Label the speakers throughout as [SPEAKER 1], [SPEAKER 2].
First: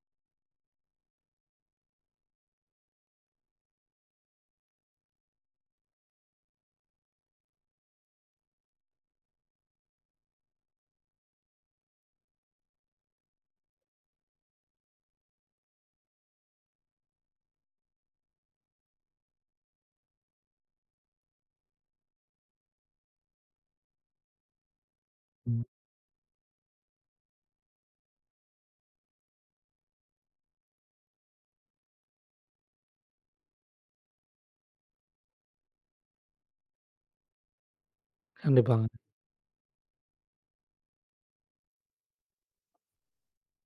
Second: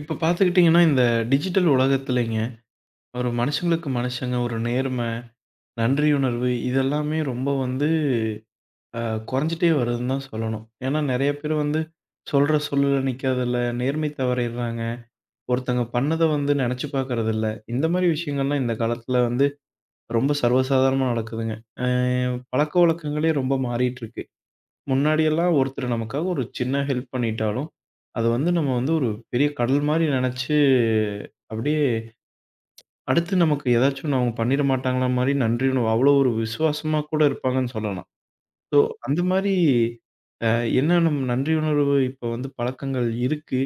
[SPEAKER 1] இப்போ பாத்துக்கிட்டீங்கன்னா இந்த டிஜிட்டல் உலகத்துலிங்க, ஒரு மனுஷங்களுக்கு மனுஷங்க ஒரு நேர்மை, நன்றியுணர்வு இதெல்லாமே ரொம்ப வந்து, ஆ குறைஞ்சுட்டே வருதுன்னுதான் சொல்லணும். ஏன்னா நிறைய பேர் வந்து சொல்ற சொல்லுல நிக்கறதில்ல, நேர்மை தவறீர்றாங்க. ஒருத்தங்க பண்ணத வந்து நினைச்சு பாக்கறது இல்ல. இந்த மாரி விஷயங்கல்லாம் இந்த காலத்துல வந்து ரொம்ப சர்வ சாதாரணமா நடக்குதுங்க. ஆவ் பழக்கவழக்கங்களே ரொம்ப மாறிட்டுருக்கு. முன்னாடி எல்லாம்
[SPEAKER 2] ம்.
[SPEAKER 1] ஒருத்தரு நமக்காக ஒரு சின்ன ஹெல்ப் பண்ணிட்டாலும், அது வந்து நம்ம வந்து ஒரு பெரிய கடல் மாரி நினைச்சு அப்டியே, அடுத்து நமக்கு எதாச்சொன்னு அவங்க பண்ணிறமாட்டாங்களா மாரி நன்றியுணர்வு அவ்ளோ ஒரு விசுவாசமா கூட இருப்பாங்கன்னு சொல்லலாம். ஸோ
[SPEAKER 2] கண்டிப்பாங்க.
[SPEAKER 1] அந்த மாரி அ என்ன நம் நன்றியுணர்வு இப்போ வந்து பழக்கங்கள் இருக்கு.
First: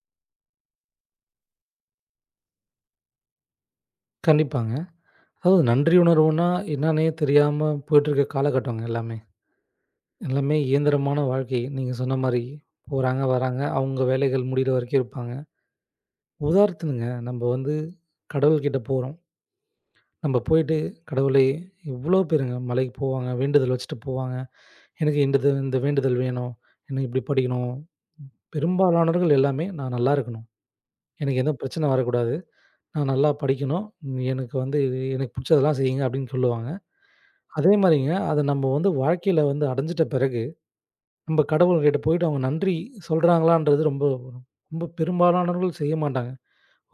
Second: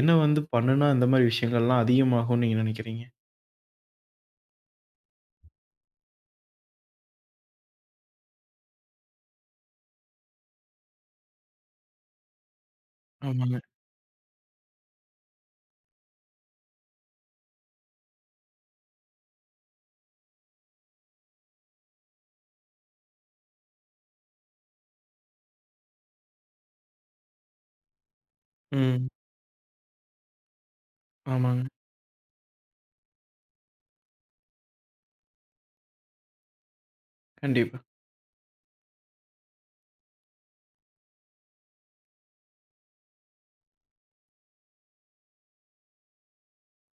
[SPEAKER 1] என்ன வந்து பண்ணுனா இந்த மாதிரி விஷயங்கள்லாம் அதிகமாகும்னு நீங்க நினைக்கிறீங்க?
[SPEAKER 2] கண்டிப்பாங்க. அதாவது நன்றி உணர்வுன்னா என்னான்னே தெரியாம போயிட்டு இருக்க காலகட்டங்க எல்லாமே எல்லாமே இயந்திரமான வாழ்க்கை. நீங்க சொன்ன மாரி போறாங்க,
[SPEAKER 1] ஆமாங்க.
[SPEAKER 2] வர்றாங்க. அவங்க வேலைகள் முடிற வரைக்கும் இருப்பாங்க. உதாரணத்துக்குங்க நம்ப வந்து கடவுள் கிட்ட போறோம். நம்ப போயிட்டு, "கடவுளே எவ்ளோ பேருங்க மலைக்கு போவாங்க. வேண்டுதல் வச்சுட்டு போவாங்க. எனக்கு இண்டுது இந்த வேண்டுதல் வேணும். எனக்கு இப்படி படிக்கணும்."
[SPEAKER 1] ம்.
[SPEAKER 2] பெரும்பாலானவர்கள் எல்லாமே "நான் நல்லா இருக்கணும். எனக்கு எந்தப்
[SPEAKER 1] ஆமாங்க.
[SPEAKER 2] பிரச்சனை வரக் கூடாது. நான் நல்லா படிக்கணும். எனக்கு வந்து இது எனக்குப் புடிச்சதெல்லாம் செய்ங்க" அப்படின்னு சொல்லுவாங்க. அதே
[SPEAKER 1] கண்டிப்பா.
[SPEAKER 2] மாரிங்க அதை நம்ப வந்து வாழ்க்கைல வந்து அடைஞ்சிட்ட பிறகு நம்ம கடவுள் கிட்ட போயிட்டு அவங்க நன்றி சொல்றாங்களான்றது ரொம்ப ரொம்ப பெரும்பாலானவர்கள் செய்யமாட்டாங்க.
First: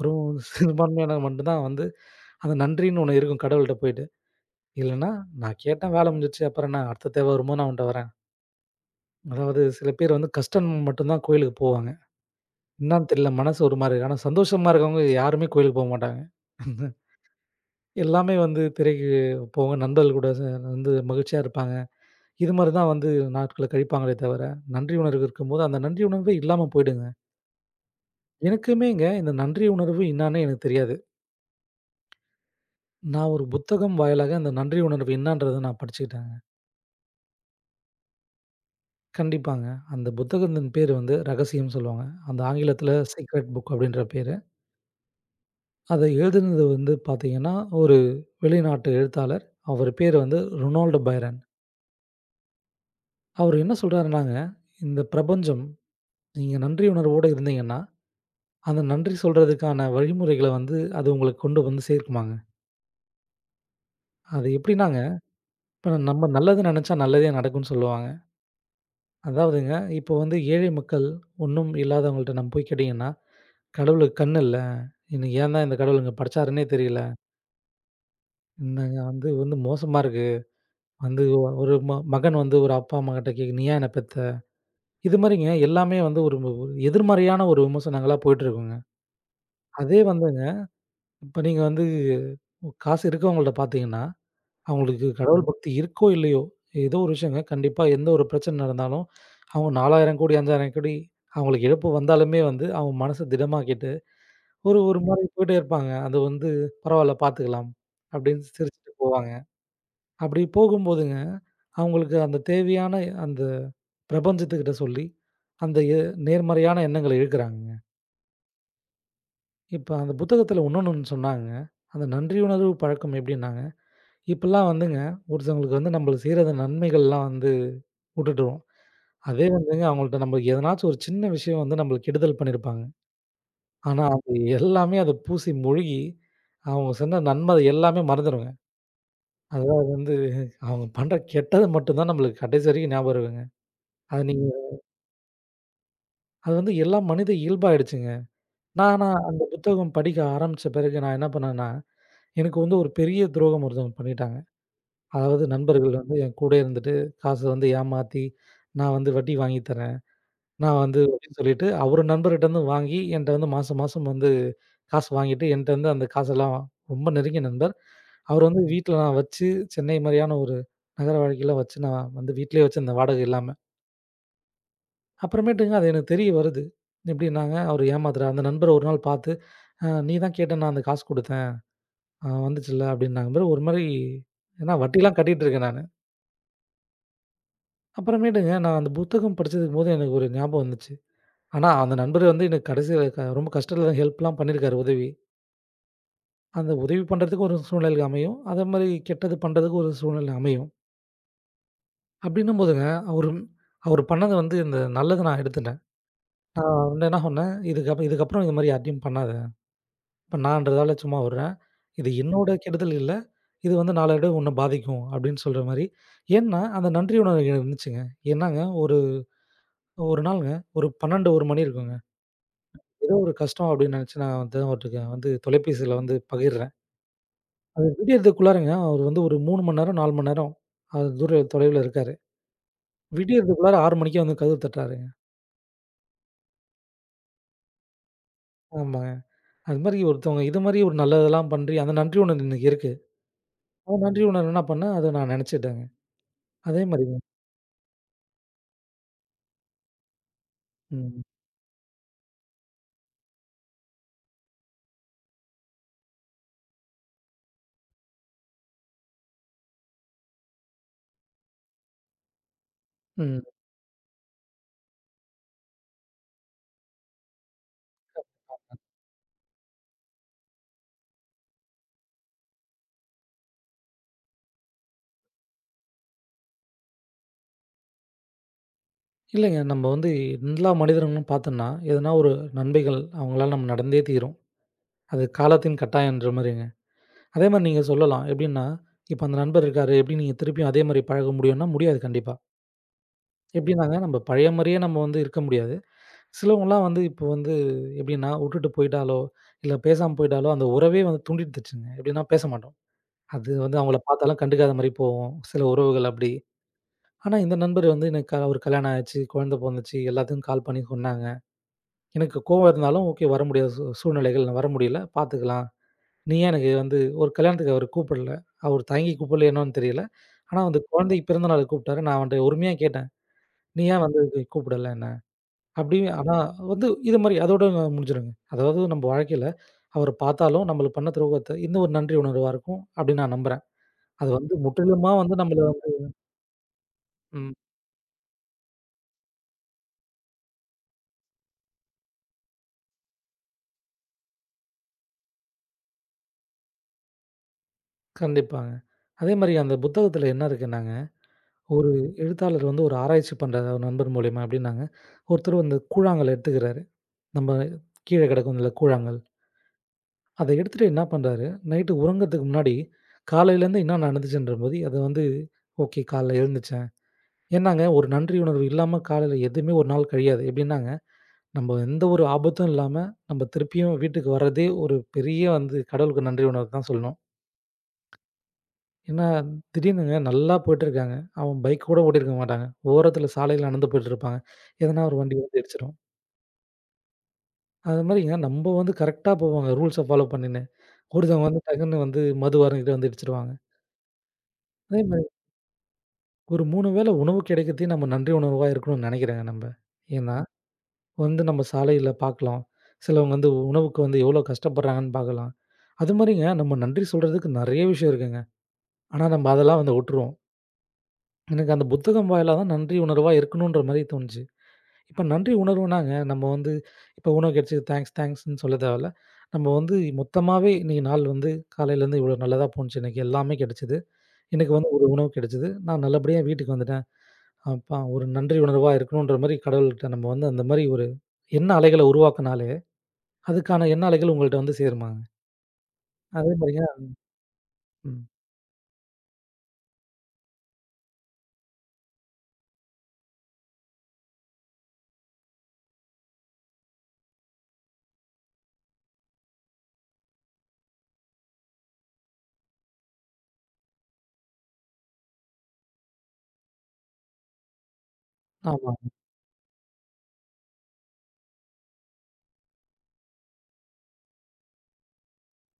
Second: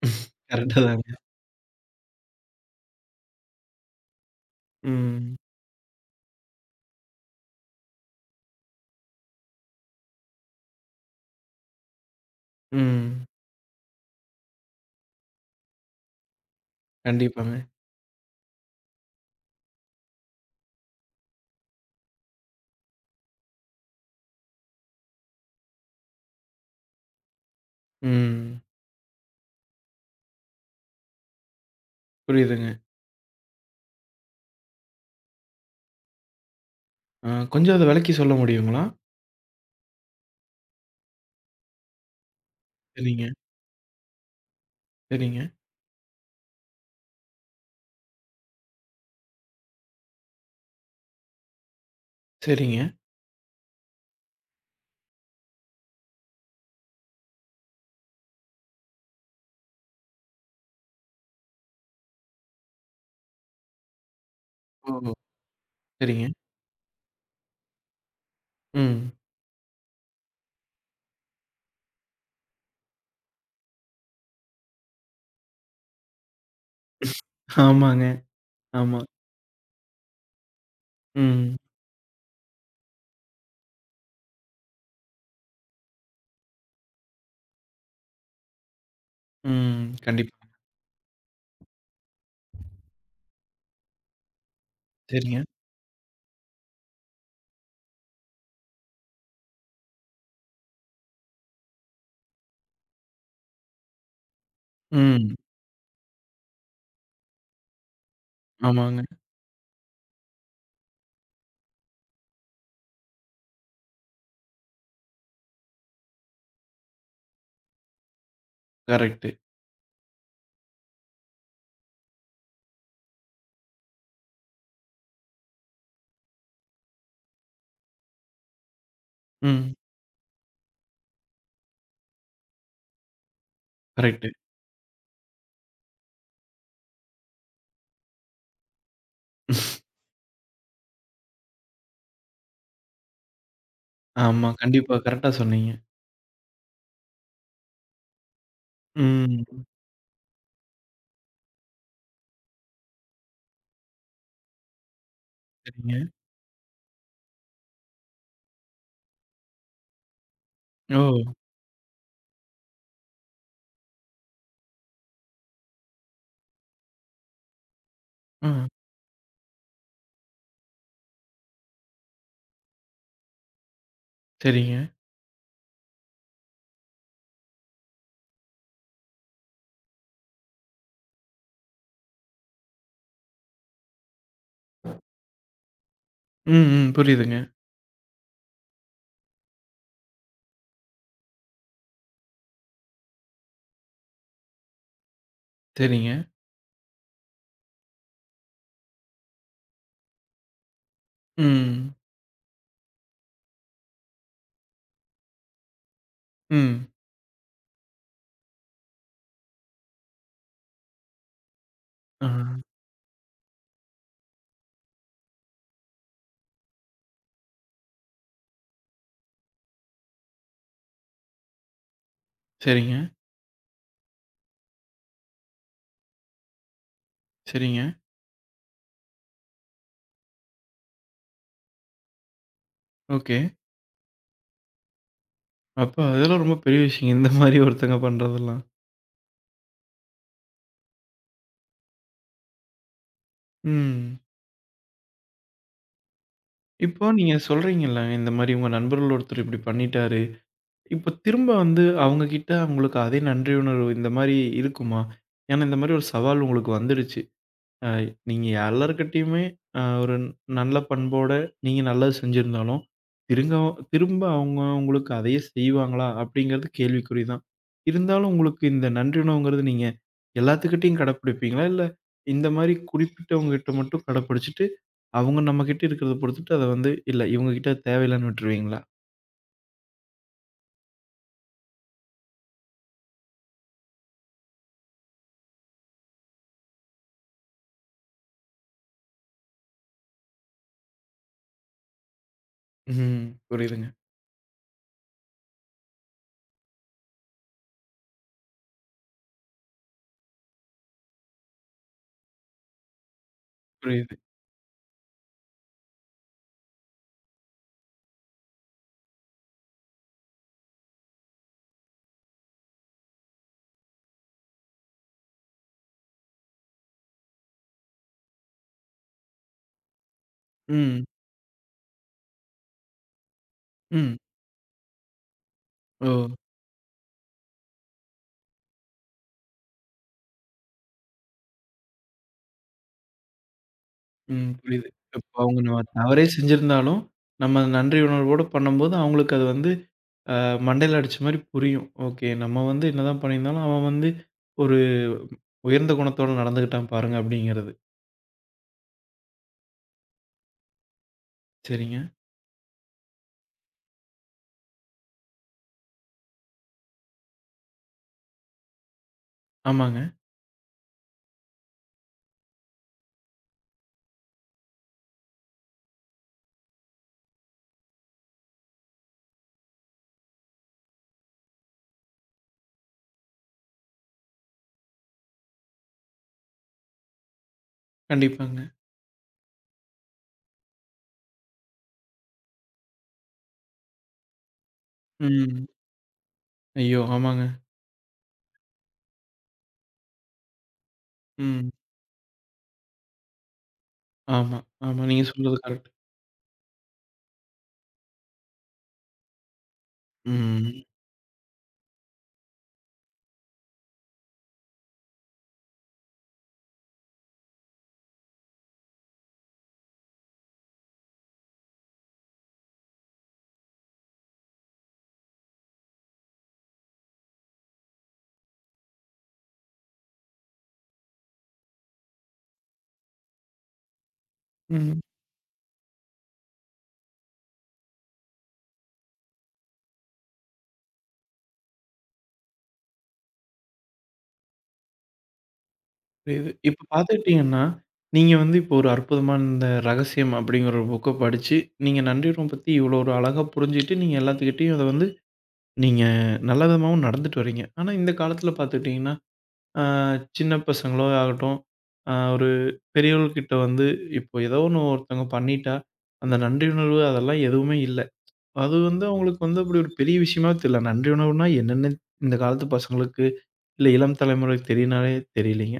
[SPEAKER 2] ஒரு
[SPEAKER 1] கரெக்ட் தாங்க.
[SPEAKER 2] சிறுபான்மையினர் மட்டும்தான் வந்து, அந்த நன்றின்னு ஒண்ணு இருக்கும் கடவுள்ட்ட போயிட்டு. இல்லன்னா,
[SPEAKER 1] ம்.
[SPEAKER 2] நான் கேட்டேன் வேலை முடிஞ்சுருச்சு. அப்புறம் என்ன அடுத்த தேவை வரும்போது நான் உன்கிட்ட வரேன். அதாவது சில பேர் வந்து கஷ்டம் மட்டும்தான் கோயிலுக்குப் போவாங்க. என்னான்னு
[SPEAKER 1] ம்.
[SPEAKER 2] தெரில. மனசு ஒரு மாரி ஆனா சந்தோஷமா இருக்கவங்க யாருமே கோயிலுக்குப் போமாட்டாங்க.
[SPEAKER 1] கண்டிப்பாங்க.
[SPEAKER 2] எல்லாமே வந்து திரைக்குப் போக நண்பர்கள் கூட சேன் வந்து மகிழ்ச்சியா இருப்பாங்க. இது மாரிதான் வந்து நாட்களக் கழிப்பாங்களே தவர, நன்றி உணர்வு இருக்கும்போது. அந்த நன்றி உணர்வே இல்லாம போயிடுங்க.
[SPEAKER 1] ம்.
[SPEAKER 2] எனக்குமேங்க இந்த நன்றி உணர்வு இன்னான்னே எனக்குத் தெரியாது.
[SPEAKER 1] புரியுதுங்க.
[SPEAKER 2] நான் ஒரு புத்தகம் வாயிலாக அந்த நன்றி உணர்வு இன்னான்றதை நான் படிச்சுக்கிட்டேங்க.
[SPEAKER 1] அ கொஞ்சம் அதை விளக்கி சொல்ல முடியுங்களா?
[SPEAKER 2] கண்டிப்பாங்க. அந்தப் புத்தகத்தின் பெயர் வந்து "ரகசியம்"ன்னு சொல்லுவாங்க. அந்த ஆங்கிலத்துல
[SPEAKER 1] சரிங்க.
[SPEAKER 2] "ஸீக்ரட் புக்" அப்டின்ற பேரு.
[SPEAKER 1] சரிங்க.
[SPEAKER 2] அதை எழுதுனது வந்து பாத்தீங்கன்னா ஒரு வெளிநாட்டு எழுத்தாளர். அவர் பெயர் வந்து ரொனால்டோ பைரன்.
[SPEAKER 1] சரிங்க.
[SPEAKER 2] அவரு என்ன சொல்றார்னாங்க, இந்த பிரபஞ்சம் நீங்க நன்றி உணர்வோட இருந்தீங்கன்னா, அந்த நன்றி சொல்றதுக்கான வழிமுறைகள வந்து அது உங்களுக்கு கொண்டு வந்து சேர்க்குமாங்க. அது எப்படின்னாங்க,
[SPEAKER 1] ஓஹோ!
[SPEAKER 2] இப்ப நம்ம
[SPEAKER 1] சரிங்க.
[SPEAKER 2] நல்லது நெனைச்சா நல்லதே நடக்கும்னு சொல்லுவாங்க.
[SPEAKER 1] ம்.
[SPEAKER 2] அதாவதுங்க, இப்ப வந்து ஏழை மக்கள், ஒண்ணும் இல்லாதவங்கள்ட நம்ம போய்க் கேட்டிங்கன்னா "கடவுளுக்கு கண்ணு இல்ல, என்னை ஏந்தா இந்தக் கடவுள் இங்க படைச்சாருன்னே தெரில".
[SPEAKER 1] ஆமாங்க,
[SPEAKER 2] இன்னாங்க
[SPEAKER 1] ஆமா.
[SPEAKER 2] வந்து வந்து மோசமா இருக்கு, வந்து ஒ
[SPEAKER 1] ம்.
[SPEAKER 2] ஒரு ம மகன் வந்து ஒரு அப்பா, அம்மாகிட்ட கேக்குது "நீ ஏன் என்ன பெத்த?" இது மாரிங்க எல்லாமே வந்து ஒரும்ப ஒரு எதிர்மறையான ஒரு விமர்சனங்களா போட்டு இருக்குங்க.அதே
[SPEAKER 1] ம். கண்டிப்
[SPEAKER 2] வந்துங்க இப்ப நீங்க வந்து ஒ காசு இருக்கவங்க கிட்ட பாத்தீங்கன்னா அவங்களுக்கு
[SPEAKER 1] சரிங்க.
[SPEAKER 2] கடவுள் பக்தி இருக்கோ இல்லையோ எதோ ஒரு விஷியம்ங்க கண்டிப்பா எந்த ஒரு பிரச்சன நடந்தாலும் அவங்க 4000 கோடி, 5000 கோடி அவங்களுக்கு இழப்பு வந்தாலுமே வந்து அவங்க மனச திடம் ஆக்கிட்டு, ஒரு ஒரு மாறி
[SPEAKER 1] ம்.
[SPEAKER 2] போயிட்டே இருப்பாங்க. அத வந்து பரவால பாத்துக்கலாம் அப்டினு சிரிச்சுட்டு
[SPEAKER 1] ஆமாங்க.
[SPEAKER 2] போவாங்க. அப்டி போகும் போதுங்க அவங்களுக்கு அந்த தேவையான அந்த ப்ரபஞ்சத்துக்கிட்ட சொல்லி, அந்த எ நேர்மறையான எண்ணங்கள இழுக்கராங்கங்க.
[SPEAKER 1] கரெக்ட்டு.
[SPEAKER 2] இப்ப அந்த புத்தகத்துல இன்னோனு ஒண்ணு சொன்னாங்க, அந்த நன்றி உணர்வு பழக்கம் எப்டின்னாங்க. இப்பெல்லாம் வந்துங்க, ஒருத்தங்களுக்கு வந்து நம்மளு செய்ற அந்த நன்மைகள்லாம் வந்து உட்டுடுவோம். அதே
[SPEAKER 1] ம்.
[SPEAKER 2] வந்துங்க அவங்கள்ட்ட நம்ம எதன்னாச்சு ஒரு சின்ன விஷயம் வந்து நம்மளுக்கு கெடுதல் பண்ணிருப்பாங்க. ஆனா
[SPEAKER 1] கரெக்ட்டு.
[SPEAKER 2] அது எல்லாமே அது பூசி முழுகி, அவங்க செந்த நன்மை எல்லாமே மறந்துறுவோங்க. அதுதான் வந்து, அவங்க பண்ற கெட்டது மட்டும்தான் நம்மளுக்கு கடைசி வரைக்கும் நியாபகம் இருக்குங்க. அது நீங்க
[SPEAKER 1] ஆமா. கண்டிப்பா. கரெக்டா சொன்னீங்க.
[SPEAKER 2] அது வந்து எல்லா மனித இயல்பாயிடுச்சுங்க. நா நான் அந்த
[SPEAKER 1] ம்.
[SPEAKER 2] புத்தகம் படிக்க ஆரம்பிச்ச பிறகு நான் என்ன பண்ணேன்னா, எனக்கு வந்து ஒரு பெரிய துரோகம் ஒருத்தங்க பண்ணிட்டாங்க. அதாவது நண்பர்கள்
[SPEAKER 1] சரிங்க.
[SPEAKER 2] வந்து என் கூடவே இருந்துட்டு, காச வந்து ஏமாத்தி, நான் வந்து வட்டிக்கு வாங்கித்தரேன். நான் வந்து
[SPEAKER 1] ஓ!
[SPEAKER 2] அப்டினு சொல்லிட்டு, அவரு நண்பர்கிட்டருந்து வாங்கி, என்கிட்ட வந்து மாசம் மாசம் வந்து காசு வாங்கிட்டு, என்கிட்டருந்து அந்த காசெல்லாம் ரொம்ப நெருங்கிய நண்பர், அவரு வந்து
[SPEAKER 1] ஆ.
[SPEAKER 2] வீட்ல நான் வச்சு, சென்னை மாரியான ஒரு நகர வாழ்க்கைல வச்சு நான் வந்து வீட்டிலே வச்சுருந்தென் வாடகை இல்லாம.
[SPEAKER 1] சரிங்க.
[SPEAKER 2] அப்புறமேட்டுங்க அது எனக்கு தெரிய வருது. எப்டின்னாங்க, அவரு ஏமாத்தறான் அந்த நண்பர ஒரு நாள் பாத்து "அ நீதான் கேட்டன்னு நான் அந்த காசு குடுத்தேன், அ வந்துச்சில்ல" அப்படின்னாங்க பாரு, ஒருமாறி ஏன்னா வட்டிலாம் கட்டிட்டு இருக்கேன் நானு.
[SPEAKER 1] ம், ம். புரிதுங்க.
[SPEAKER 2] அப்புறமேட்டுங்க, நான் அந்த புத்தகம் படிச்சது போது எனக்கு ஒரு ஞாபகம் வந்துச்சு. ஆனா அந்த நண்பர் வந்து என்ன கடைசி வ ரொம்ப கஷ்டத்துல ஹெல்ப்லாம் பண்ணிருக்காரு, உதவி
[SPEAKER 1] சரிங்க.
[SPEAKER 2] அந்த உதவி பண்ணுறத்துக்கு ஒரு சூழ்நிலை அமையும், அத மாரி கெட்டது பண்றதுக்கும் ஒரு சூழ்நிலை அமையும்.
[SPEAKER 1] ம்.
[SPEAKER 2] அப்டின்னும்போது, அவரும் அவர் பண்ணது வந்து இந்த நல்லத நான் எடுத்துட்டேன். நான்
[SPEAKER 1] ம்.
[SPEAKER 2] வந்து என்ன சொன்னேன் "இதுக்கப் இதுக்கப்புறம் இது மாரி யார்டியும் பண்ணாத, இப்ப நான்றதால சும்மா உடுறேன். இது என்னோட
[SPEAKER 1] அ.
[SPEAKER 2] கெடுதல் இல்ல, இது வந்து நாளைடைவுல உன்னை பாதிக்கும்" அப்படின்னு சொல்ற மாரி. ஏன்னா, அந்த நன்றி உணர்வு இருந்துச்சுங்க. ஏன்னாங்க, ஒரு ஒரு நாள்ங்க, ஒரு 12 1 மணி இருக்குங்க.
[SPEAKER 1] சரிங்க.
[SPEAKER 2] ஏதோ ஒரு கஷ்டம் அப்டின்னு நினைச்சு நான் வந்தேன். அவர்ட்ட கெ வந்து தொலைபேசில வந்து பகிர்றேன்.
[SPEAKER 1] சரிங்க.
[SPEAKER 2] அது விடியரதுக்குள்ளாரங்க, அவர் வந்து ஒரு 3 மணி நேரம், 4 மணி நேரம், அது துறை தொலைவுல இருக்காரு.
[SPEAKER 1] ஓகே.
[SPEAKER 2] விடியரதுக்குள்ளார 6 மணிக்கே வந்து கதவு தட்டுறாருங்க.
[SPEAKER 1] அப்பா! இதெல்லாம் ரொம்ப பெரிய விஷயங்க, இந்த மாரி ஒருத்தங்க பண்றதெல்லாம்.
[SPEAKER 2] ஆமாங்க, அந்த மாரி ஒருத்தவங்க இதுமாரியே ஒரு நல்லதெல்லாம் பண்ணி, அந்த நன்றி உணர்வு இன்னும் இருக்கு. அந்த
[SPEAKER 1] ம்.
[SPEAKER 2] நன்றி உணர்வு என்ன பண்ணேன், அதை நான் நினைச்சுட்டேங்க. அதே
[SPEAKER 1] இப்போ
[SPEAKER 2] மாரிங்க.
[SPEAKER 1] நீங்க சொல்றீங்கல்ல "இந்த மாரி உங்க நண்பர்கள்ல ஒருத்தர் இப்படி பண்ணிட்டாரு" இப்ப
[SPEAKER 2] ம்.
[SPEAKER 1] திரும்ப வந்து அவங்ககிட்ட உங்களுக்கு அதே நன்றியுணர்வு இந்த மாரி இருக்குமா? ஏன்னா இந்த மாரி ஒரு சவால் உங்களுக்கு வந்துருச்சு. ஆ நீங்க எல்லார்கிட்டயுமே அ ஒரு நல்ல பண்போட நீங்க நல்லது செஞ்சிருந்தாலும்
[SPEAKER 2] ம்.
[SPEAKER 1] திருங்கவ் திரும்ப அவங்க உங்களுக்கு அதையே செய்வாங்களா அப்படிங்கறது கேள்விக்குறிதான். இருந்தாலும் உங்களுக்கு
[SPEAKER 2] [unintelligible]
[SPEAKER 1] இந்த நன்றியுணர்வுங்கறது நீங்க எல்லாத்துகிட்டயும் கடைபிடிப்பீங்களா இல்ல இந்த மாரி குறிப்பிட்டவங்ககிட்ட மட்டும் கடப்பிடிச்சிட்டு அவங்க நம்மகிட்ட இருக்கறத பொறுத்துட்டு அதை வந்து இல்ல இவங்ககிட்ட தேவ இல்லைன்னு விட்ருவீங்களா?
[SPEAKER 2] இல்லைங்க நம்ம வந்து எல்லா மனிதர்களும் பாத்தம்ன்னா எதுனா ஒரு நண்மைகள் அவங்களால நம் நடந்தே தீரும். அது காலத்தின் கட்டாயம்ன்ற மாரிங்க. அதே மாரி நீங்க சொல்லலாம். எப்டின்னா, இப்ப அந்த நண்பர் இருக்காரு. எப்டி நீங்க திருப்பியும் அதே மாரி பழக முடியும்னா, முடியாது கண்டிப்பா. எப்டின்னாங்க
[SPEAKER 1] புரியுதுங்க.
[SPEAKER 2] நம்ப பழைய மாரியே நம்ம வந்து இருக்க முடியாது. சிலவங்கலாம் வந்து இப்போ வந்து எப்டின்னா வுட்டுட்டு போயிட்டாலோ, இல்ல பேசாம போயிட்டாலோ, அந்த உறவே வந்து துண்டித்துடுச்சுங்க. எப்டினா பேசமாட்டோம். அது வந்து அவங்கள
[SPEAKER 1] புரியுது.
[SPEAKER 2] பார்த்தாலும் கண்டுக்காத மாரி போவோம். சில உறவுகள் அப்டி. ஆனா இந்த நண்பர் வந்து எனக்கு க 1 கல்யாணம் ஆச்சு, குழந்தை பொண்ணு வந்துச்சு, எல்லாத்துக்கும் கால் பண்ணி சொன்னாங்க. எனக்குக் கோவம் இருந்தாலும் ஓகே வர முடியாத சூழ்நிலைகள். நான் வர முடியல பாத்துக்கலாம். நீ ஏன் எனக்கு வந்து 1 கல்யாணத்துக்கு அவர் கூப்பிடல? அவர் தயங்கி கூப்பிடல என்னன்னு தெரியல. ஆனா அந்தக்
[SPEAKER 1] ம்.
[SPEAKER 2] குழந்தை பிறந்தநாளுக்கு கூப்பிட்டாரு. நான் அவன்ட்ட உரிமையா கேட்டேன். "நீ ஏன்
[SPEAKER 1] ம்.
[SPEAKER 2] வந்து கூப்பிடல என்ன" அப்டின்னு. ஆனா
[SPEAKER 1] ஒ.
[SPEAKER 2] வந்து இது மாரி அதோட முடிஞ்சிருங்க. அதாவது நம்ப வாழ்க்கையில அவர பார்த்தாலும் நம்மளுக்கு பண்ண துரோகத்த இந்த 1 நன்றி உணர்வா இருக்கும் அப்டின்னு நான் நம்புறேன். அது
[SPEAKER 1] ம்.
[SPEAKER 2] வந்து
[SPEAKER 1] புரியிது.
[SPEAKER 2] முற்றிலுமா வந்து
[SPEAKER 1] இப்போ அவங்க
[SPEAKER 2] நம்மள
[SPEAKER 1] நம்ம
[SPEAKER 2] வந்து
[SPEAKER 1] தவறே செஞ்சிருந்தாலும்
[SPEAKER 2] ம்.
[SPEAKER 1] நம்ம நன்றி உணர்வோட பண்ணும்போது, அவங்களுக்கு அது வந்து அ மண்டையில அடிச்ச மாரி புரியும். "ஓகே. நம்ம வந்து என்னதான் பண்ணியிருந்தாலும் அவன் வந்து 1 உயர்ந்த குணத்தோட நடந்துக்கிட்டான் பாருங்க" அப்டிங்கிறது.
[SPEAKER 2] கண்டிப்பாங்க. அதே மாரி அந்தப் புத்தகத்துல என்ன இருக்குன்னாங்க, 1
[SPEAKER 1] சரிங்க.
[SPEAKER 2] எழுத்தாளர் வந்து 1 ஆராய்ச்சி பண்றதா நண்பர் மூலியமா அப்டின்னாங்க. ஒருத்தர் வந்து கூழாங்கல் எடுத்துக்கிறாரு. நம்ப கீழே கிடக்கும்ல கூழாங்கல்.
[SPEAKER 1] ஆமாங்க.
[SPEAKER 2] அத எடுத்துட்டு என்ன பண்றறாரு, நைட் உறங்குத்துக்கு முன்னாடி காலையிலருந்து என்ன நடந்துச்சுன்றபோது அத வந்து, ஓகே காலையில எழுந்திருச்சேன். ஏன்னாங்க 1 நன்றி உணர்வு இல்லாம காலையில எதுவுமே 1 நாள் கழியாது. எப்டின்னாங்க, நம்ப எந்த 1 ஆபத்தும் இல்லாம நம்ப திருப்பியும் வீட்டுக்கு வர்றதே 1 பெரிய வந்து கடவுளுக்கு நன்றி உணர்வத்தான் சொல்லணும்.
[SPEAKER 1] கண்டிப்பாங்க.
[SPEAKER 2] ஏன்னா திடீர்னுங்க நல்லா போயிட்டுருக்காங்க. அவன் பைக் கூடப் ஓட்டிருக்க மாட்டாங்க. ஓரத்துல சாலையில நடந்து போயிட்டு இருப்பாங்க. எதனா 1 வண்டி வந்து
[SPEAKER 1] ம்.
[SPEAKER 2] இடிச்சிரும்.
[SPEAKER 1] ஐயோ! ஆமாங்க.
[SPEAKER 2] அது மாரிங்க, நம்ப வந்து கரெக்டா போவாங்க ரூல்ஸ் ஃபாலோ பண்ணுன்னு. ஒருத்தவங்க வந்து
[SPEAKER 1] ம்.
[SPEAKER 2] டக்குன்னு வந்து மது அருந்திட்டு வந்து இடிச்சிருவாங்க.
[SPEAKER 1] ஆமா, ஆமா நீங்க
[SPEAKER 2] [unintelligible]
[SPEAKER 1] சொல்றது கரெக்ட்.
[SPEAKER 2] ஒரு 3 வேள உணவு கிடைக்கிறதுக்கு நம்ம நன்றி உணர்வா இருக்கணும்னு நெனைக்கிறேங்க நம்ப. ஏன்னா
[SPEAKER 1] ம், ம்.
[SPEAKER 2] வந்து நம்ம சாலையில பாக்கலாம். சிலவங்க வந்து உணவுக்கு வந்து எவ்வளோ கஷ்டப்படுறாங்கன்னு பார்க்கலாம். அது மாதிரிங்க நம்ம நன்றி சொல்றதுக்கு நிறைய விஷயம் இருக்குங்க. ஆனா நம்ம அதெல்லாம் வந்து விட்டுருவோம். எனக்கு அந்தப் புத்தகம் வாயிலதான் நன்றி உணர்வா இருக்கணுன்ற மாதிரி தோணுச்சு. இப்ப நன்றி உணர்வுனாங்க நம்ம வந்து இப்ப உணவு கிடைச்சு தாங்க்ஸ் தாங்க்ஸ்ன்னு சொல்லத் தேவயில்ல. நம்ப வந்து மொத்தமாவே இன்னைக்கு நாள் வந்து காலையில இருந்து இவ்ளோ நல்லதா போனுச்சு. இன்னைக்கு எல்லாமே கிடைச்சுது. இன்னைக்கு வந்து
[SPEAKER 1] ம்.
[SPEAKER 2] ஒரு உணவு கிடைச்சுது. நான் நல்லபடியா வீட்டுக்கு வந்துட்டேன். அப்பா ஒரு நன்றி உணர்வா இருக்கணுன்ற மாதிரி கடவுள்ட்ட நம்ப வந்து அந்த மாதிரி ஒரு எண்ண அலைகள உருவாக்கினாலே அதுக்கான எண்ண அலைகள் உங்கள்ட்ட வந்து சேருமாங்க.
[SPEAKER 1] இப்ப இது
[SPEAKER 2] அதே மாதிரி
[SPEAKER 1] இப்ப பாத்துக்கிட்டீங்கன்னா,
[SPEAKER 2] ம். ம்.
[SPEAKER 1] நீங்க வந்து இப்ப ஒரு அற்புதமான ரகசியம் அப்படிங்கிற ஒரு புக்கைப் படிச்சு நீங்க நன்றி உணர்வு பத்தி இவ்வளோ ஒரு அழகா புரிஞ்சுகிட்டு நீங்க எல்லாத்துகிட்டயும் அத வந்து நீங்க நல்ல விதமாவும் நடந்துட்டு வர்றீங்க. ஆனா இந்தக் காலத்துல பாத்துக்கிட்டீங்கன்னா, ஆ, சின்னப் பசங்களோ ஆகட்டும், அ, ஒரு பெரியவங்ககிட்ட வந்து இப்போ எதாவது ஒண்ணு ஒருத்தங்க பண்ணிட்டா, அந்த நன்றி உணர்வு அதெல்லாம் எதுவுமே இல்ல. அது
[SPEAKER 2] ஆமா.
[SPEAKER 1] வந்து
[SPEAKER 2] ம்.
[SPEAKER 1] அவங்களுக்கு வந்து அப்படி ஒரு பெரிய விஷயமாவே தெரியல. நன்றி உணர்வுன்னா என்னன்னே இந்தக் காலத்து பசங்களுக்கு, இல்ல இளம் தலைமுறைக்குத் தெரிஞ்சாலே தெரியலைங்க.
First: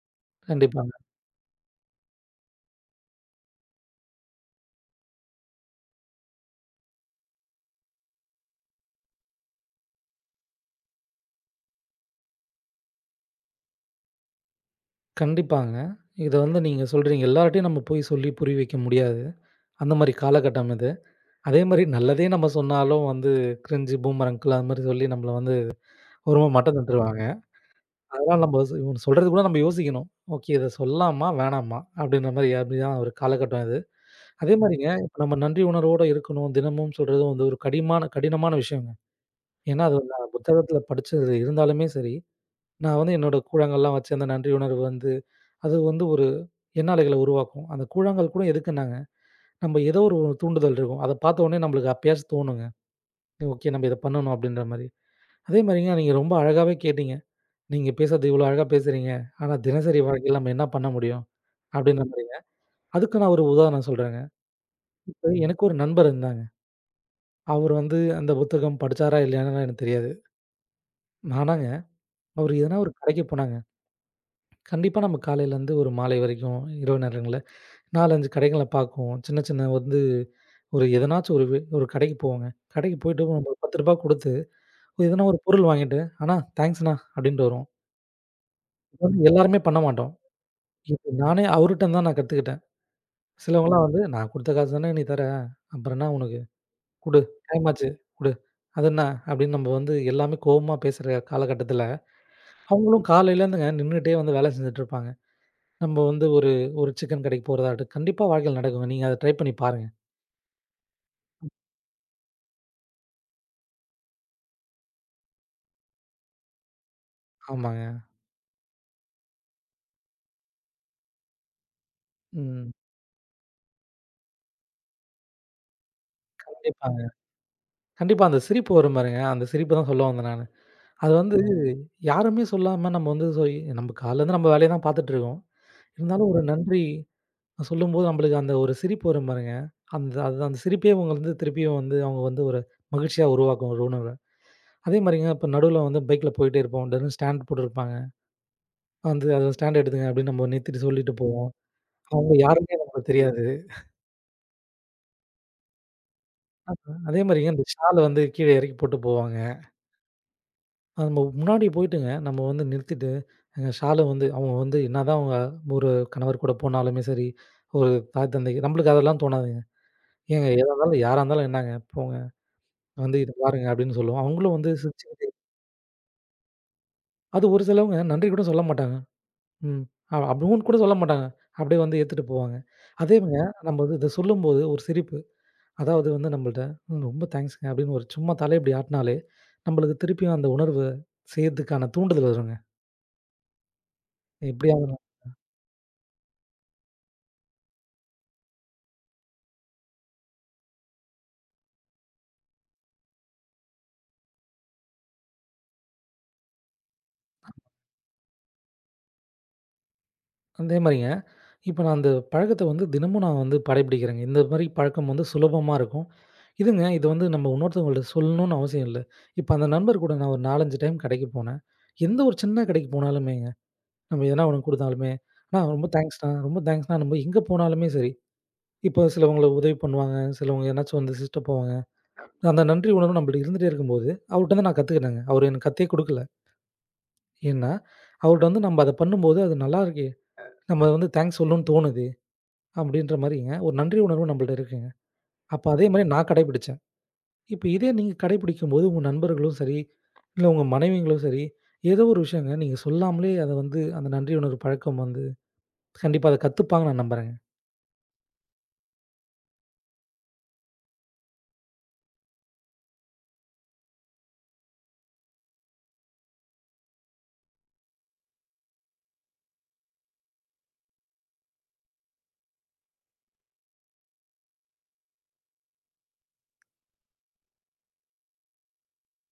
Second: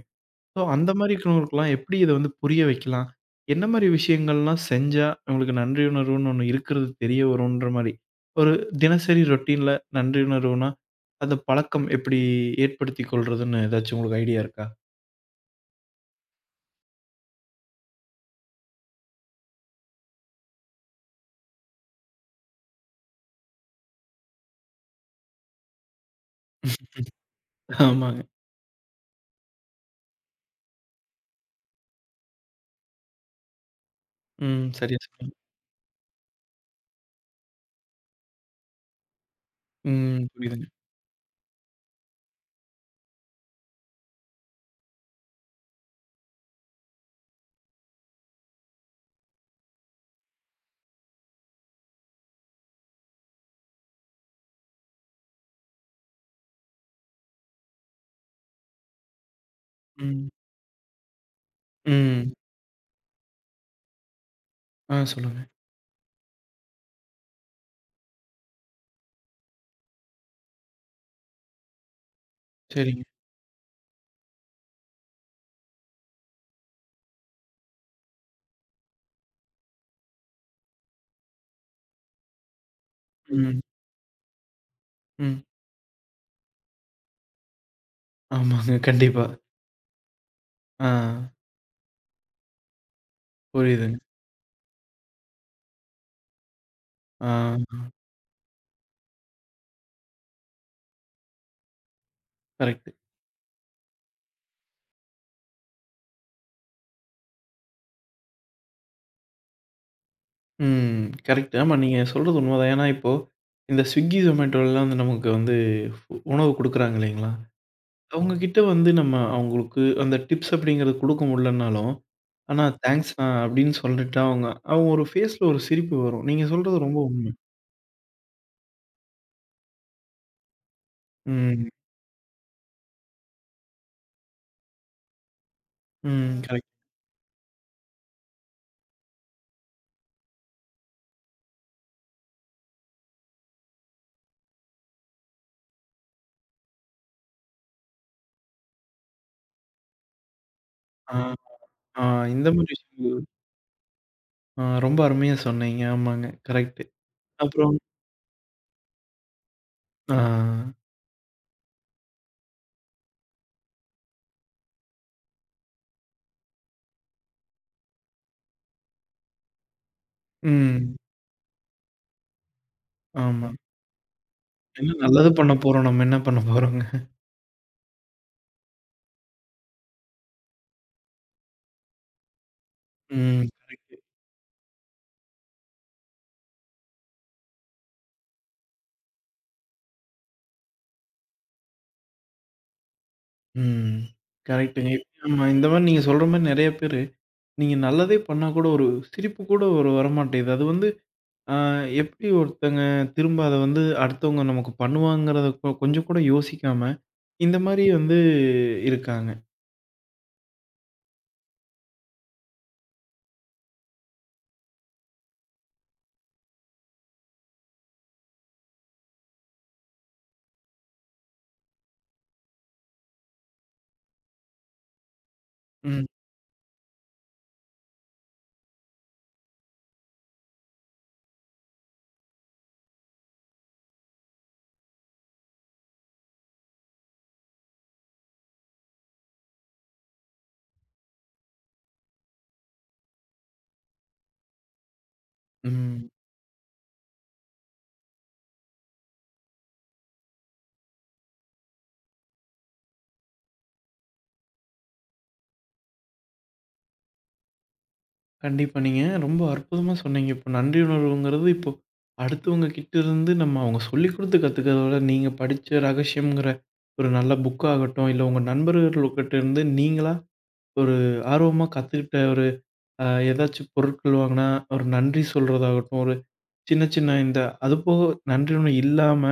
[SPEAKER 1] சோ அந்த
[SPEAKER 2] கண்டிப்பாங்க.
[SPEAKER 1] மாதிரி இருக்கிறவங்களுக்குலாம் எப்படித் இத வந்து புரிய வைக்கலாம்? என்ன மாதிரி விஷயங்கள்லாம் செஞ்சா அவங்களுக்கு நன்றி உணர்வுன்னு ஒண்ணு இருக்கிறது தெரியவரும்ன்ற மாதிரி. ஒரு தினசரி ரொடீன்ல நன்றி உணர்வுனா அந்தப் பழக்கம் எப்படிஏற்படுத்திக் கொள்றதுன்னு ஏதாச்சு உங்களுக்கு ஐடியா இருக்கா?
[SPEAKER 2] கண்டிப்பாங்க. இதை வந்து நீங்க சொல்கிறீங்க. எல்லாரு கிட்டயும் நமக்கு போய்ச் சொல்லிப் புரிய வைக்க முடியாது. அந்த மாதிரி காலகட்டம் அது. அதே மாதிரி நல்லதே நமக்கு சொன்னாலும் வந்து கிரிஞ்ச் பூமர் அங்கிள் அது மாதிரி சொல்லி நம்மள வந்து, ஒரு மாதிரி மட்டம் தட்டுவாங்க.
[SPEAKER 1] ஆமாங்க.
[SPEAKER 2] அதனால் நமக்கு சொ சொல்கிறது கூட நமக்கு யோசிக்கவேண்டும். ஓகே இதை சொல்லலாமா, வேணாமா அப்படின்ற மாதிரி அப்படித்தான் ஒரு காலகட்டம் இது. அதே
[SPEAKER 1] ம்.
[SPEAKER 2] மாதிரிங்க
[SPEAKER 1] சரியா
[SPEAKER 2] இப்போ
[SPEAKER 1] சொன்னீங்க.
[SPEAKER 2] நாம் நன்றி உணர்வோட இருக்கவேண்டும். தினமும் சொல்கிறது வந்து ஒரு கடிமான கடினமான விஷயங்க. ஏன் என்றால் அது
[SPEAKER 1] ம்.
[SPEAKER 2] [unintelligible]
[SPEAKER 1] புரியுதுங்க.
[SPEAKER 2] புத்தகத்தில் படித்தது. இருந்தாலுமே சரி நான் வந்து என்னோட கூழாங்கல் எல்லாம் வைத்தி அந்த நன்றி உணர்வு வந்து அது வந்து ஒரு எண்ண அலைகளை உருவாக்கும். அந்தக் கூழாங்கல் கூட எதுக்கு என்றால், நமக்கு ஏதோ ஒரு தூண்டுதல் இருக்கும். அதை பார்த்த உடனே நமக்கு அப்பொழுது தோணும்-ங்க. ஓகே நமக்கு இதை பண்ணனும் அப்படின்ற மாதிரி. அதே மாதிரிங்க நீங்க ரொம்ப அழகாகவே கேட்டீங்க. நீங்க பேசுகிறது இவ்வளவோ அழகாக பேசுகிறீங்க. ஆனா தினசரி
[SPEAKER 1] ம்.
[SPEAKER 2] வாழ்க்கையில் நமக்கு என்ன பண்ண முடியும் அப்படி என்று தான்
[SPEAKER 1] ம்.
[SPEAKER 2] நம்புகிறீர்கள். அதற்கு நான் ஒரு உதாரணம் சொல்கிறேன்.
[SPEAKER 1] அ
[SPEAKER 2] இப்போ
[SPEAKER 1] சொல்லுங்க.
[SPEAKER 2] எனக்கு ஒரு நண்பர் இருந்தாங்க. அவரு வந்து அந்தப் புத்தகம் படித்தாரா இல்லையா என்று எனக்குத் தெரியாது. ஆனால் அவரு எதோ ஒரு
[SPEAKER 1] சரிங்க.
[SPEAKER 2] கடைக்குப் போனாங்க, கண்டிப்பாக நாம் காலையிலிருந்து ஒரு மாலை வரைக்கும் இரவு நேரங்களில் 4, 5 கடைகளை பார்க்கிறோம். சின்ன சின்ன வந்து ஒரு எதோ ஒன்று ஒரு வ ஒரு கடைக்குப் போவோம். கடைக்குப் போயிட்டு நாம் ஒரு
[SPEAKER 1] ம்.
[SPEAKER 2] ரூ. 10 ரூபாய் கொடுத்து எதோ ஒரு
[SPEAKER 1] ம்.
[SPEAKER 2] பொருள் வாங்கிட்டு அண்ணா தாங்க்ஸ் அண்ணா அப்டின்ட்டு வருவோம்.
[SPEAKER 1] ஆமாங்க,
[SPEAKER 2] இது
[SPEAKER 1] கண்டிப்பா.
[SPEAKER 2] வந்து எல்லாருமே பண்ண மாட்டோம். இப்ப
[SPEAKER 1] ஆ.
[SPEAKER 2] நானே அவருகிட்ட இருந்து தான் நான் கத்துக்கிட்டேன். சில ஆட்கள் எல்லாம்
[SPEAKER 1] புரியுதுங்க.
[SPEAKER 2] வந்து, "நான் குடுத்த காசுதானே நீ தர அப்புறம் என்ன உனக்கு? குடு டைம்
[SPEAKER 1] ஆமா.
[SPEAKER 2] ஆச்சு குடு." அதென்ன அப்டின்னு நம்ப வந்து எல்லாமே கோவமா பேசுற காலகட்டத்துல,
[SPEAKER 1] கரெக்ட்.
[SPEAKER 2] அவங்களும் காலையில் இருந்து நின்னுட்டே வந்து வேலை செஞ்சிட்டு இருப்பாங்க. நம்ப வந்து ஒரு ஒரு சிக்கன் கடைக்குப் போவதற்கு. கண்டிப்பா வாழ்க்கையில நடக்கும். நீங்க அதை ட்ரை பண்ணி பாருங்க.
[SPEAKER 1] ம். கரெக்ட். ஆமா நீங்க சொல்றது உண்மதான். ஏன்னா இப்போ இந்த Swiggy, Zomatto எல்லாம் வந்து நமக்கு வந்து உணவு குடுக்கறாங்களேங்கல்ல.
[SPEAKER 2] ஆமாங்க.
[SPEAKER 1] அவங்ககிட்ட வந்து நம்ம அவங்களுக்கு அந்த டிப்ஸ் அப்படிங்கிறது குடுக்க முடியலைன்னாலும் அண்ணா
[SPEAKER 2] ம்.
[SPEAKER 1] தேங்ஸ்ண்ணா அப்படின்னு சொல்லிட்டா அவங்க அவுங்க ஒரு ஃபேஸ்ல ஒரு சிரிப்பு வரும். நீங்க சொல்றது ரொம்ப
[SPEAKER 2] கண்டிப்பாங்க.
[SPEAKER 1] உண்ம.
[SPEAKER 2] கண்டிப்பா அந்தச் சிரிப்பு வரும் பாருங்க. அந்தச் சிரிப்பு தான் சொல்ல வந்தேன் நானு. அது வந்து
[SPEAKER 1] ம்.
[SPEAKER 2] யாருமே சொல்லாம நம்ம வந்து சேரி நம்ம காலையில இருந்து நம்ம வேலைய தான் பாத்துட்டு இருக்கோம். இருந்தாலும்
[SPEAKER 1] ம்.
[SPEAKER 2] ஒரு
[SPEAKER 1] கரெக்ட்
[SPEAKER 2] நன்றி சொல்லும்போது நம்மளுக்கு அந்த ஒரு சிரிப்பு வரும் பாருங்க. அந்த அந்த சிரிப்பையே உங்களால திருப்பியும் வந்து அவங்க வந்து ஒரு மகிழ்ச்சியா உருவாக்கும் ஒரு உணர்வ. அதே மாரிங்க இப்ப நடுவ்ல வந்து பைக்ல போயிட்டே இருப்போம். திடீர்னு ஸ்டாண்டு போட்டு இருப்பாங்க. வந்து அந்த ஸ்டாண்டு எடுத்துகங்க அப்படின்னு நம்ம நிறுத்திட்டு சொல்லிட்டு
[SPEAKER 1] ஆ,
[SPEAKER 2] போவோம்.
[SPEAKER 1] அ
[SPEAKER 2] அவங்க
[SPEAKER 1] இந்த மாதிரி
[SPEAKER 2] யாருன்னே நமக்குத்
[SPEAKER 1] விஷயங்கள்.
[SPEAKER 2] தெரியாது.
[SPEAKER 1] அ ரொம்ப அருமையா சொன்னீங்க. ஆமாங்க கரெக்ட்.
[SPEAKER 2] அதே மாரி அந்த
[SPEAKER 1] அப்புறம்
[SPEAKER 2] சால் வந்து கீழே இறக்கி போட்டுப் போவாங்க.
[SPEAKER 1] ஆ.
[SPEAKER 2] அது நம்ம முன்னாடி போயிட்டுங்க நம்ம வந்து நிறுத்திட்டு ஏங்க சால் வந்து அவங்க வந்து என்னதான் அவங்க ஒரு கணவர் கூடப் போனாலுமே சரி, ஒரு தாய் தந்தை நம்மளுக்கு அதெல்லாம் தோணாதுங்க. ஏங்க எதா
[SPEAKER 1] ம்.
[SPEAKER 2] இருந்தாலும் யாரா இருந்தாலும் என்னங்க போங்க வந்து இத
[SPEAKER 1] ஆமா.
[SPEAKER 2] பாருங்க அப்படின்னு சொல்லுவோம். அவங்களும் வந்து
[SPEAKER 1] என்ன
[SPEAKER 2] சிரிச்சிகிட்டே
[SPEAKER 1] நல்லது பண்ணப்போறோம்? நம்ம என்ன பண்ணப்போறோம்ங்க?
[SPEAKER 2] அது ஒரு சிலவங்க நன்றி கூடச் சொல்லமாட்டாங்க. ம். அப்படின்னு கூடச் சொல்லமாட்டாங்க. அப்படி வந்து எடுத்துட்டு போவாங்க. அதே
[SPEAKER 1] ம்.
[SPEAKER 2] சமயம் நம்ம
[SPEAKER 1] கரெக்ட்.
[SPEAKER 2] இத சொல்லும்போது ஒரு சிரிப்பு. அதாவது நம்மள்ட ரொம்ப தேங்ஸ்ங்க. அப்படின்னு ஒரு சும்மா தலை ஆட்டுனாலே நம்மளுக்கு திருப்பியும் அந்த உணர்வ செய்யறதுக்கான தூண்டுதல் வருங்க.
[SPEAKER 1] ம். கரெக்ட்ங்க.
[SPEAKER 2] எப்படியாவனும்
[SPEAKER 1] இந்த மாரி நீங்க சொல்ற மாரி நறைய பேரு, நீங்க நல்லதே பண்ணா கூட ஒரு சிரிப்பு கூட ஒரு வரமாட்டேங்குது. அது வந்து அ எப்படி ஒருத்தங்க திரும்ப அதை வந்து அடுத்தவங்க நமக்கு பண்ணுவாங்கறதை கொஞ்சம் கூட யோசிக்காம இந்த மாரி வந்து இருக்காங்க.
[SPEAKER 2] அந்தே மாரிங்க. இப்ப நான் அந்தப் பழக்கத்தை வந்து தினமும் நான் வந்து கடைபிடிக்கிறேங்க. இந்த மாதிரிப் பழக்கம் வந்து சுலபமா இருக்கும். இதுங்க. இதை வந்து நம்ம இன்னொருத்தவங்கள்ட சொல்லணும்னு அவசியம் இல்ல. இப்ப அந்த நண்பர் கூட நான் ஒரு 4, 5 டைம் கடைக்குப் போனேன். எந்த ஒரு சின்னக் கடைக்குப் போனாலுமேங்க, நம்ம எதனா குடுத்தாலுமே "ணா ரொம்ப தேங்க்ஸ் ணா. ரொம்ப தேங்க்ஸ் ணா." நம்ம எங்க போனாலுமே சரி. இப்போ சிலவங்க உதவி பண்ணுவாங்க. சிலவங்க என்னாச்சு வந்து சிஸ்ட் போவாங்க. அந்த நன்றி உணர்வு நம்மள்ட இருந்துகிட்டே இருக்கும்போது அவருகிட்ட நான் கத்துக்கிட்டாங்க. அவரு எனக்குக் கத்தே குடுக்கல. ஏன்னா அவர்கிட்ட வந்து நம்ம அதை பண்ணும்போது, அது நல்லா இருக்கு. நம்ம வந்து தேங்க்ஸ் சொல்லணும்னு தோணுது அப்படிங்கிற மாதிரி ஒரு நன்றி உணர்வு நம்மகிட்ட இருக்குங்க. அப்ப அதே
[SPEAKER 1] ம்ஹ்ம்.
[SPEAKER 2] மாதிரி நான் கடைபிடிச்சேன். இப்ப இதே நீங்கக் கடைபிடிக்கும்போது உங்க நண்பர்களும் சரி, இல்ல உங்க மனைவிங்களோ சரி, ஏதோ ஒரு விஷயம் நீங்க சொல்லாமலே அதை வந்து அந்த நன்றி உணர் பழக்கம் வந்து கண்டிப்பா அதைக் கத்துப்பாங்கன்னு நான் நம்புறேங்க.
[SPEAKER 1] கண்டிப்பா, நீங்க ரொம்ப அற்புதமா சொன்னீங்க. இப்ப நன்றி உணர்வுங்கிறது, இப்ப அடுத்தவங்ககிட்ட இருந்து நம்ம அவங்க சொல்லிக்குடுத்து கத்துக்கிறத விட, நீங்கப் படிச்ச ரகசியங்கிற ஒரு நல்ல புக்காகட்டும். இல்ல, உங்க நண்பர்கள் கிட்ட இருந்து நீங்களா ஒரு ஆர்வமா கத்துக்கிட்ட ஒரு, அ, எதாச்சு பொருட்கள் வாங்குனா ஒரு நன்றி சொல்றதாகட்டும். ஒரு சின்ன சின்ன இந்த அது போக, நன்றி ஒண்ணும் இல்லாம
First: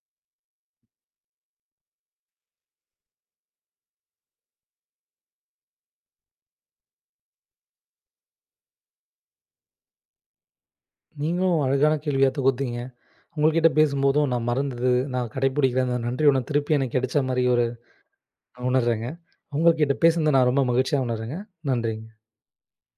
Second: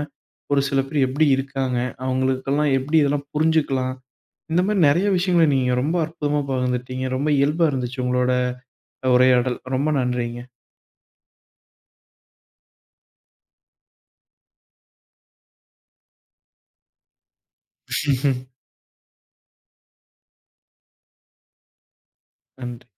[SPEAKER 1] ஒரு சில பேர் எப்படி இருக்காங்க, அவங்களுக்கு எல்லாம் எப்படி இதெல்லாம் புரிஞ்சுக்கலாம். இந்த மாதிரி நிறைய விஷயங்களை நீங்க ரொம்ப அற்புதமா பகிர்ந்துக்கிட்டீங்க. ரொம்ப இயல்பா இருந்துச்சு உங்களோட உரையாடல். ரொம்ப நன்றிங்க.
[SPEAKER 2] நீங்களும் அழகான கேள்வியைத் தொகுத்தீங்க. உங்ககிட்ட பேசும்போதும் நான் மறந்து, நான் கடைபிடிக்கிற நன்றி உணர்வு திருப்பியும் எனக்குக் கிடைச்ச மாதிரி நான் உணர்றேங்க. உங்ககிட்ட பேசினது நான் ரொம்ப மகிழ்ச்சியா உணர்றேங்க. நன்றிங்க.
[SPEAKER 1] நன்றி.